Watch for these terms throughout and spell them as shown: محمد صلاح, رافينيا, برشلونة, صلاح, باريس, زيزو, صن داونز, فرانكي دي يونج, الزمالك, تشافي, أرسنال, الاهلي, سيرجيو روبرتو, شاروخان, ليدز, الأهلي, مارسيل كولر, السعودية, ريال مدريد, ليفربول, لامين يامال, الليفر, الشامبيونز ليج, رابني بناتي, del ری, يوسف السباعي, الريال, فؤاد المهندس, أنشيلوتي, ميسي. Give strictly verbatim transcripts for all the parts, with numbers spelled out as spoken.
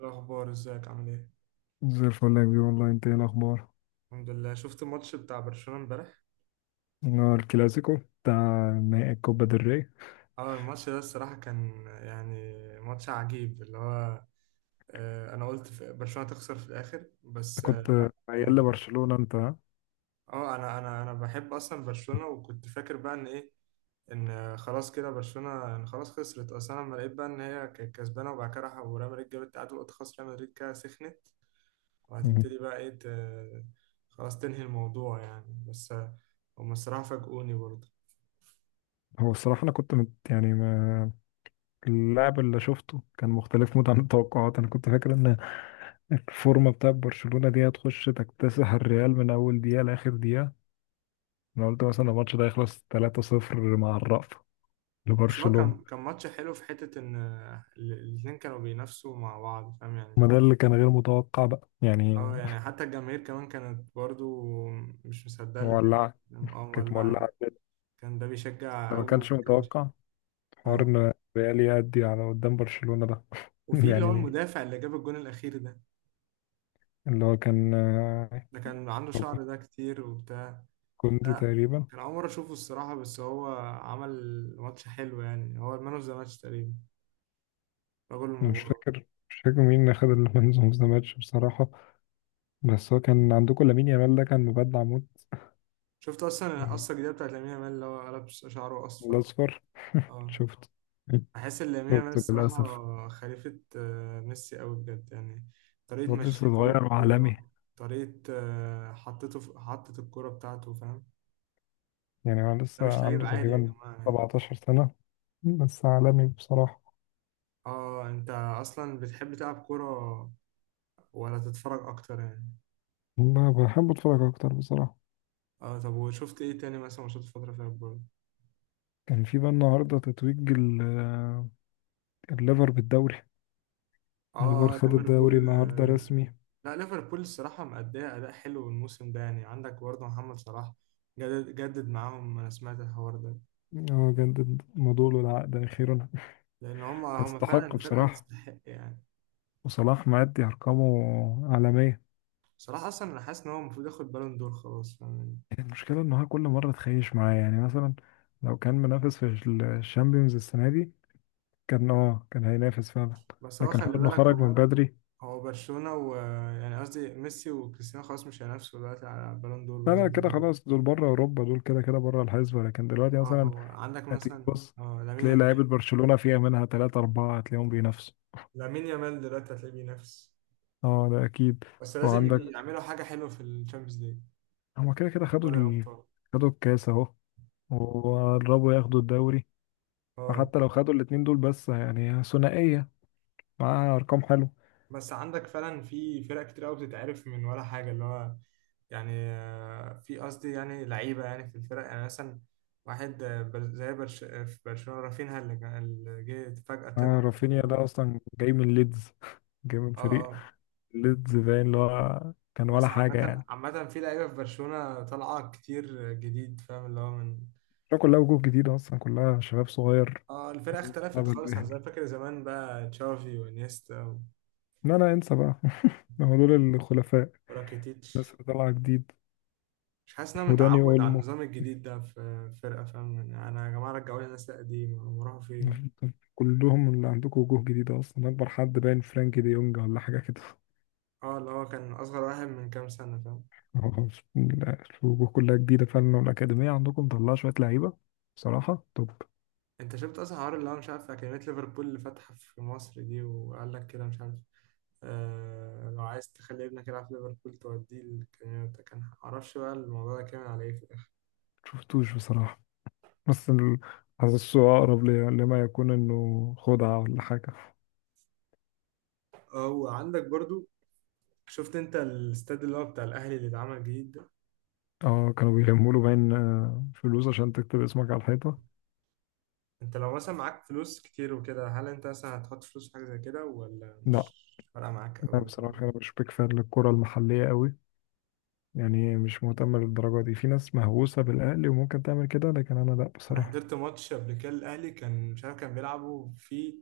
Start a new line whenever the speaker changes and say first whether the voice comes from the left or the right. right: الأخبار ازيك عامل ايه؟
left: زي الفل يا كبير، والله. انت ايه الاخبار؟
right: الحمد لله، شفت الماتش بتاع برشلونة امبارح؟
left: انا الكلاسيكو بتاع نهائي الكوبا del ري.
right: اه الماتش ده الصراحة كان يعني ماتش عجيب اللي هو آه، انا قلت في- برشلونة تخسر في الآخر بس
left: انت
right: آه،
left: كنت
right: لا.
left: ميال
right: اه
left: لبرشلونة انت، ها؟
right: آه، انا انا انا بحب اصلا برشلونة، وكنت فاكر بقى ان ايه، ان خلاص كده برشلونة، ان خلاص خسرت اصلا. لما لقيت بقى ان هي كانت كسبانة وبعد كده راح وريال مدريد جابت التعادل، قلت خلاص ريال مدريد كده سخنت
left: مم.
right: وهتبتدي بقى ايه ت- خلاص تنهي الموضوع يعني. بس آه، هم الصراحة فاجئوني برضه.
left: هو الصراحة انا كنت مت، يعني ما اللاعب اللي شفته كان مختلف موت عن التوقعات. انا كنت فاكر ان الفورمة بتاع برشلونة دي هتخش تكتسح الريال من اول دقيقة لاخر دقيقة. انا قلت مثلا الماتش ده يخلص تلاتة صفر مع الرأفة
right: بس هو
left: لبرشلونة.
right: كان كان ماتش حلو في حتة إن ال- الاتنين كانوا بينافسوا مع بعض فاهم يعني.
left: ما ده اللي كان غير متوقع بقى يعني.
right: أه يعني حتى الجماهير كمان كانت برضو مش مصدقة اللي
left: مولعة.
right: بيحصل. أه
left: كانت
right: مولعة.
left: مولعة جدا.
right: كان ده بيشجع
left: ده ما
right: أوي
left: كانش
right: وده كان مش.
left: متوقع حوار
right: أه
left: ان ريال يأدي على قدام برشلونة ده.
right: وفي اللي هو
left: يعني
right: المدافع اللي جاب الجون الأخير ده،
left: اللي هو كان آه،
right: ده كان عنده شعر ده كتير وبتاع.
left: كوندي
right: لا
left: تقريبا.
right: كان أول مرة أشوفه الصراحة، بس هو عمل ماتش حلو يعني. هو المان أوف ذا ماتش تقريبا، رجل
left: أنا مش
right: المباراة.
left: فاكر مش فاكر مين اللي خد المان اوف ذا ماتش بصراحة. بس هو كان عندكم لامين يامال، ده كان مبدع موت.
right: شفت أصلا القصة الجديدة بتاعت لامين يامال اللي هو قلب شعره أصفر؟
left: الأصفر.
right: أه
left: شفت
right: بحس ان لامين يامال
left: شفت
right: الصراحه
left: للأسف.
right: خليفه آه، ميسي قوي بجد يعني. طريقه
left: هو لسه
right: مشيته
left: صغير وعالمي.
right: بالكوره، طريقه آه، حطته في حطت الكوره بتاعته فاهم.
left: يعني هو
right: ده
left: لسه
right: مش لعيب
left: عنده
right: عادي يا
left: تقريبا
right: جماعه يعني.
left: سبعتاشر سنة، بس عالمي بصراحة.
right: اه انت اصلا بتحب تلعب كوره ولا تتفرج اكتر يعني؟
left: ما بحب أتفرج أكتر بصراحة.
right: اه طب وشفت ايه تاني مثلا ماتشات الفتره فيها الجول؟
left: كان في بقى النهاردة تتويج ال- آه، الليفر بالدوري. الليفر
right: اه
left: خد الدوري
right: ليفربول
left: النهارده
right: آه.
left: رسمي.
right: لا ليفربول الصراحه مأدية اداء حلو الموسم ده يعني، عندك برضه محمد صلاح جدد جدد معاهم، انا سمعت الحوار ده.
left: هو جدد مدوله العقد أخيرا.
right: لان هم هم فعلا
left: يستحق
right: فرقه
left: بصراحة.
right: تستحق يعني.
left: وصلاح مأدي أرقامه عالمية.
right: بصراحه اصلا انا حاسس ان هو المفروض ياخد بالون دور خلاص، فاهمني.
left: المشكلة إن هو كل مرة تخيش معاه. يعني مثلا لو كان منافس في الشامبيونز السنة دي، كان اه كان هينافس فعلا.
right: بس هو
left: لكن
right: خلي
left: حوار إنه
right: بالك
left: خرج من
right: هو،
left: بدري.
right: هو برشلونه و، يعني قصدي ميسي وكريستيانو خلاص مش هينافسوا دلوقتي على بالون دور
left: لا،
right: بقى زي
left: لا، كده
right: زمان.
left: خلاص دول بره أوروبا. دول كده كده بره الحسبة، لكن دلوقتي
right: اه
left: مثلا
right: هو عندك
left: هتيجي
right: مثلا
left: تبص
right: اه لامين
left: تلاقي لعيبة
right: يعني،
left: برشلونة فيها منها تلاتة أربعة هتلاقيهم بينافسوا.
right: لامين يامال دلوقتي هتلاقيه بينافس.
left: اه، ده أكيد.
right: بس لازم يجي
left: وعندك،
right: يعملوا حاجه حلوه في الشامبيونز ليج،
left: هما كده كده خدوا
right: دوري
left: ال...
right: ابطال.
left: خدوا الكاس اهو، وقربوا ياخدوا الدوري.
right: اه
left: فحتى لو خدوا الاتنين دول بس، يعني ثنائية معاها أرقام حلوة.
right: بس عندك فعلا في فرق كتير قوي بتتعرف من ولا حاجه اللي هو، يعني آه، في قصدي يعني لعيبه يعني في الفرق يعني مثلا واحد آه، بر- زي برش آه، في برشلونه رافينها اللي كان- اللي جه فجاه طلع
left: آه، رافينيا
right: و.
left: ده أصلا جاي من ليدز جاي من
right: اه
left: فريق
right: اه،
left: ليدز، باين اللي هو كان ولا
right: بس
left: حاجة
right: عامه
left: يعني.
right: عامه في لعيبه في برشلونه طالعه كتير جديد فاهم اللي هو من.
left: ده كلها وجوه جديدة أصلا، كلها شباب صغير.
right: اه الفرقه اختلفت
left: مستقبل
right: خالص عن
left: باهر.
right: زمان. فاكر زمان بقى تشافي وانيستا
left: لا، لا، انسى بقى هما دول الخلفاء، الناس
right: وراكيتيتش؟
left: اللي طالعة جديد.
right: مش حاسس ان انا
left: وداني
right: متعود على
left: أولمو.
right: النظام الجديد ده في فرقه فاهم يعني. انا يا جماعه رجعوا لي الناس القديمه، هم راحوا فين؟
left: كلهم اللي عندكم وجوه جديدة أصلا. أكبر حد باين فرانكي دي يونج ولا حاجة كده.
right: اه اللي هو كان اصغر واحد من كام سنه فاهم.
left: هو الوجوه كلها جديدة فعلا، والأكاديمية عندكم مطلعة شوية لعيبة بصراحة. طب
right: انت شفت اصلا حوار اللي هو مش عارف اكاديميه ليفربول اللي فاتحه في مصر دي وقال لك كده مش عارف، آه لو عايز تخلي ابنك يلعب في ليفربول توديه الاكاديميه بتاع. كان معرفش بقى الموضوع ده كامل على ايه في الاخر.
left: شفتوش بصراحة، بس ال- حاسسه أقرب ل- لما يكون إنه خدعة ولا حاجة.
right: اه وعندك برضو، شفت انت الاستاد اللي هو بتاع الاهلي اللي اتعمل جديد ده؟
left: اه، كانوا بيلموا له باين آه، فلوس عشان تكتب اسمك على الحيطة.
right: انت لو مثلا معاك فلوس كتير وكده، هل انت مثلا هتحط فلوس في حاجه زي كده ولا
left: لا.
right: مش فارقه معاك
left: أنا
right: قوي؟
left: بصراحة، أنا مش بيك فان للكرة المحلية قوي. يعني مش مهتم للدرجة دي. في ناس مهووسة بالأهلي وممكن تعمل كده، لكن أنا لا
right: انا
left: بصراحة.
right: حضرت ماتش قبل كده، الاهلي كان مش عارف كان بيلعبوا في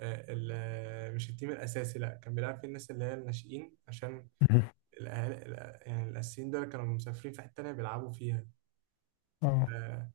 right: آه، ال- آه، مش التيم الاساسي، لا كان بيلعب فيه الناس اللي هي الناشئين، عشان الاهالي الأ- يعني الاساسيين دول كانوا مسافرين في حته تانيه بيلعبوا فيها.
left: اه،
right: آه،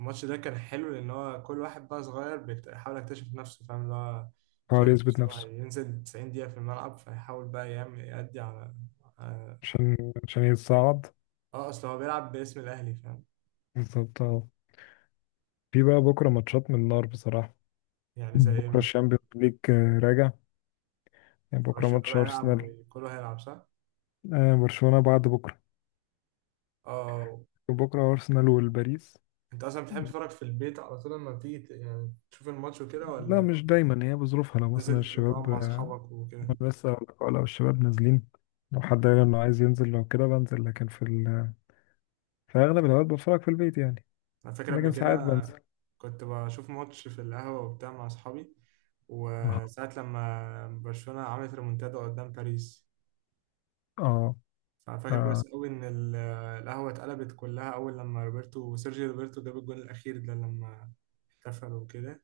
right: الماتش ده كان حلو لان هو كل واحد بقى صغير بيكت- بيحاول يكتشف نفسه فاهم اللي هو
left: حاول
right: شايف
left: يثبت
right: نفسه
left: نفسه
right: هينزل تسعين دقيقه في الملعب، فيحاول بقى يعمل يأدي على.
left: عشان عشان يتصعد
right: اه اصل هو بيلعب باسم الاهلي فاهم.
left: بالظبط، آه. في بقى بكرة ماتشات من النار بصراحة.
right: يعني زي ايه
left: بكرة
right: مثلا؟
left: الشامبيونز ليج آه، راجع. يعني بكرة
right: برشلونه
left: ماتش
right: بقى هيلعب
left: أرسنال.
right: وكله هيلعب صح؟
left: آه، برشلونة بعد بكرة.
right: اه
left: بكرة أرسنال والباريس.
right: انت اصلا بتحب تتفرج في البيت على طول لما بتيجي ت- يعني تشوف الماتش وكده،
left: لا،
right: ولا
left: مش دايما، هي بظروفها. لو مثلا
right: بتنزل تقعد
left: الشباب،
right: مع
left: آه،
right: اصحابك وكده؟
left: لسه أقول لك، لو الشباب نازلين، لو حد قال إنه عايز ينزل، لو كده بنزل. لكن في ال... في أغلب الأوقات بتفرج في البيت يعني،
right: انا فاكر قبل
left: لكن ساعات
right: كده
left: بنزل.
right: كنت بشوف ماتش في القهوه وبتاع مع اصحابي،
left: اه،
right: وساعة لما برشلونة عملت ريمونتادا قدام باريس،
left: آه،
right: فأنا فاكر
left: آه،
right: كويس قوي إن ال- القهوة اتقلبت كلها أول لما روبرتو سيرجيو روبرتو جاب الجون الأخير ده، لما احتفل وكده.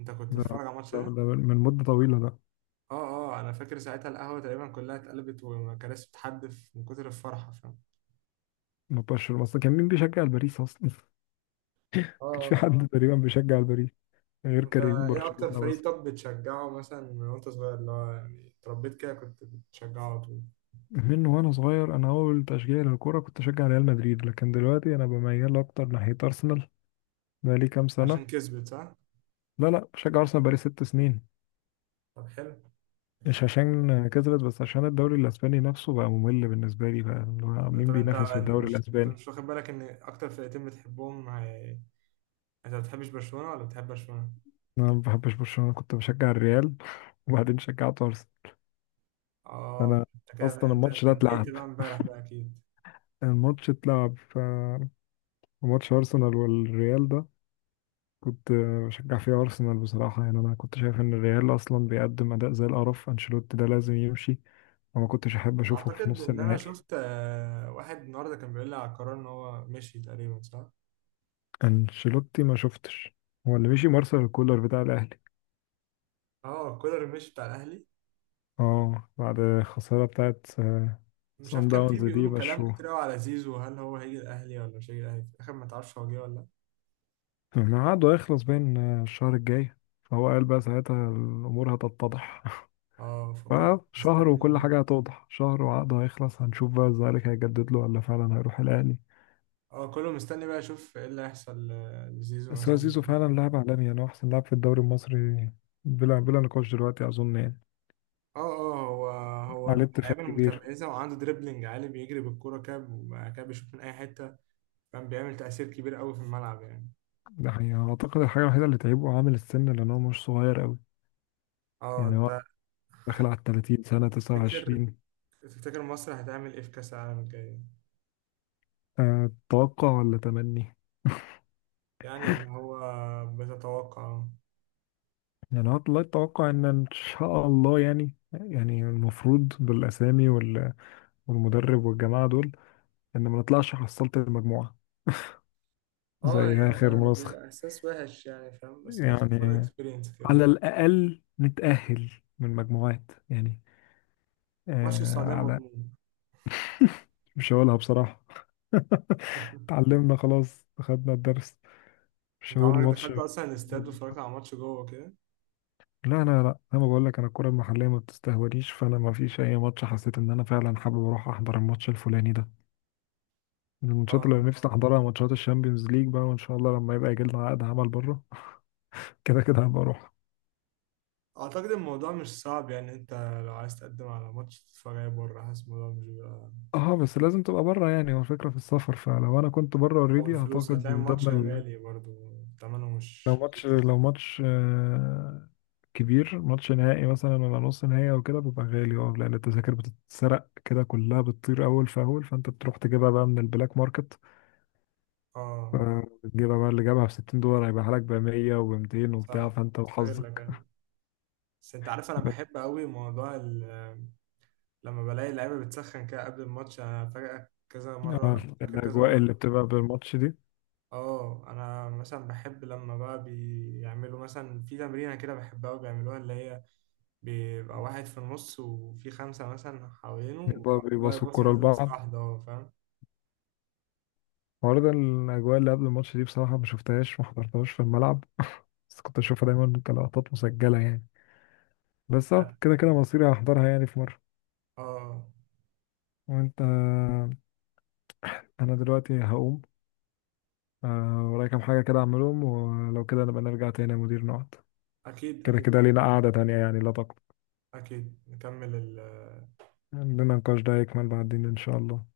right: أنت كنت
left: ده,
right: بتتفرج على الماتش
left: ده,
right: ده؟
left: ده من مدة طويلة ده.
right: اه اه انا فاكر ساعتها القهوه تقريبا كلها اتقلبت وكراسي بتحدف من كتر الفرحه فاهم.
left: مبقاش أصلا كان مين بيشجع الباريس أصلا؟ مكانش في
right: اه
left: حد تقريبا بيشجع الباريس غير
right: انت
left: كريم
right: ايه اكتر
left: برشلونة بس.
right: فريق طب بتشجعه مثلا من وانت صغير اللي هو يعني اتربيت كده كنت بتشجعه على طول؟
left: من وانا صغير، انا اول تشجيع للكوره كنت اشجع ريال مدريد، لكن دلوقتي انا بميل اكتر ناحيه ارسنال بقالي كام سنه.
right: عشان كسبت صح؟
left: لا، لا، بشجع ارسنال بقالي ست سنين.
right: طب حلو.
left: مش عشان كسبت، بس عشان الدوري الاسباني نفسه بقى ممل بالنسبه لي بقى. اللي هو
right: آه،
left: مين
right: طب انت
left: بينافس في
right: انت
left: الدوري
right: مش انت
left: الاسباني؟
right: مش واخد بالك ان اكتر فرقتين بتحبهم هي… انت ما بتحبش برشلونه ولا بتحب برشلونه؟
left: انا ما بحبش برشلونه، كنت بشجع الريال. وبعدين شجعت ارسنال.
right: اه
left: فانا
right: انت كده،
left: اصلا
right: انت
left: الماتش
right: انت
left: ده اتلعب،
right: اتضايقت بقى امبارح بقى اكيد.
left: الماتش اتلعب ف ماتش ارسنال والريال ده كنت بشجع فيه أرسنال بصراحة. يعني أنا كنت شايف إن الريال أصلا بيقدم أداء زي القرف. أنشيلوتي ده لازم يمشي، وما كنتش أحب أشوفه في
right: اعتقد
left: نص
right: ان انا
left: النهائي.
right: شفت آه، واحد النهارده كان بيقول لي على القرار ان هو مشي تقريبا صح؟
left: أنشيلوتي ما شفتش. هو اللي مشي مارسيل كولر بتاع الأهلي.
right: اه كولر مش بتاع الاهلي.
left: اه، بعد الخسارة بتاعت آه،
right: مش عارف
left: صن
right: كان فيه
left: داونز دي
right: بيقولوا كلام
left: مشوه.
right: كتير قوي على زيزو، هل هو هيجي الاهلي ولا مش هيجي الاهلي في الاخر؟ ما تعرفش هو جه ولا لا؟
left: ما عقده هيخلص بين آه، الشهر الجاي، فهو قال بقى ساعتها الأمور هتتضح.
right: اه فكله
left: بقى شهر
right: مستني.
left: وكل حاجة هتوضح. شهر وعقده هيخلص، هنشوف بقى الزمالك هيجدد له ولا فعلا هيروح الأهلي.
right: اه كله مستني بقى يشوف ايه اللي هيحصل ل- لزيزو
left: بس هو
right: مثلا.
left: زيزو فعلا لاعب عالمي. يعني هو أحسن لاعب في الدوري المصري بلا بلا نقاش دلوقتي، أظن يعني.
right: اه اه هو، هو
left: عليه
right: من
left: اتفاق
right: اللعيبه
left: كبير.
right: المتميزه وعنده دريبلينج عالي، بيجري بالكوره كده وبعد كده بيشوط من اي حته. كان بيعمل تاثير كبير قوي في الملعب يعني.
left: ده حقيقة، أعتقد الحاجة الوحيدة اللي تعيبه عامل السن، لأن هو مش صغير أوي.
right: اه
left: يعني
right: انت،
left: هو داخل على التلاتين سنة، تسعة
right: تفتكر
left: وعشرين
right: تفتكر مصر هتعمل ايه في كاس العالم الجاي؟
left: أه، توقع ولا تمني؟
right: يعني اللي هو بتتوقع.
left: يعني هو والله التوقع إن إن شاء الله يعني يعني المفروض بالأسامي وال- والمدرب والجماعة دول، إن ما نطلعش حصلت المجموعة
right: اه
left: زي آخر
right: يعني
left: منسخة.
right: بيبقى احساس وحش يعني فاهم، بس لازم تاخد
left: يعني
right: اكسبيرينس كده.
left: على الأقل نتأهل من مجموعات يعني.
right: ماتش
left: آه
right: السعوديه
left: على
right: مضمون؟
left: مش هقولها بصراحة. اتعلمنا خلاص، خدنا الدرس. مش
right: انت
left: هقول
right: عمرك
left: الماتش.
right: دخلت اصلا الاستاد واتفرجت على ماتش جوه كده؟
left: لا، لا، لا، انا بقول لك، انا الكرة المحلية ما بتستهونيش. فانا ما فيش اي ماتش حسيت ان انا فعلا حابب اروح احضر الماتش الفلاني ده. من الماتشات
right: اه
left: اللي نفسي احضرها ماتشات الشامبيونز ليج بقى، وان شاء الله لما يبقى يجي لنا عقد عمل بره كده كده هبقى اروح.
right: اعتقد الموضوع مش صعب يعني. انت لو عايز تقدم على ماتش تتفرج عليه بره، حاسس الموضوع مش بيبقى،
left: اه، بس لازم تبقى بره. يعني هو الفكرة في السفر، فلو انا كنت بره
right: او
left: اوريدي
right: الفلوس،
left: اعتقد
right: هتلاقي
left: من
right: الماتش
left: ضمن.
right: غالي برضه ثمنه
left: لو
right: مش
left: ماتش
right: رخيص.
left: لو ماتش آه، كبير، ماتش نهائي مثلا ولا نص نهائي او كده، بيبقى غالي. اه، لان التذاكر بتتسرق كده، كلها بتطير اول فاول. فانت بتروح تجيبها بقى من البلاك ماركت.
right: اه
left: فتجيبها بقى اللي جابها ب ستين دولار هيبقى لك ب مية و200 وبتاع،
right: صح،
left: فانت
right: استغلك
left: وحظك.
right: يعني. بس انت عارف انا
left: بس
right: بحب قوي موضوع ال- لما بلاقي اللعيبه بتسخن كده قبل الماتش. انا فجأة كذا
left: آه،
right: مره فاكر كذا
left: الاجواء اللي
right: مره.
left: بتبقى بالماتش دي
right: اه انا مثلا بحب لما بقى بيعملوا مثلا في تمرينه كده، بحبها وبيعملوها اللي هي بيبقى واحد في النص وفي خمسه مثلا حوالينه
left: بيبقى
right: وبيقعدوا بقى
left: بيباصوا
right: يبصوا
left: الكوره
right: من لمسه
left: لبعض.
right: واحده، اه فاهم.
left: برضه الاجواء اللي قبل الماتش دي بصراحه ما شفتهاش، ما حضرتهاش في الملعب. بس كنت اشوفها دايما كلقطات مسجله يعني. بس اه كده كده مصيري هحضرها يعني في مرة.
right: اه
left: وانت انا دلوقتي هقوم، آه، ورايا كام حاجة كده اعملهم، ولو كده نبقى نرجع تاني يا مدير نقعد.
right: اكيد
left: كده
right: اكيد
left: كده لينا قعدة تانية، يعني لا تقلق.
right: اكيد. نكمل ال
left: عندنا نقاش ده يكمل بعدين ان شاء الله.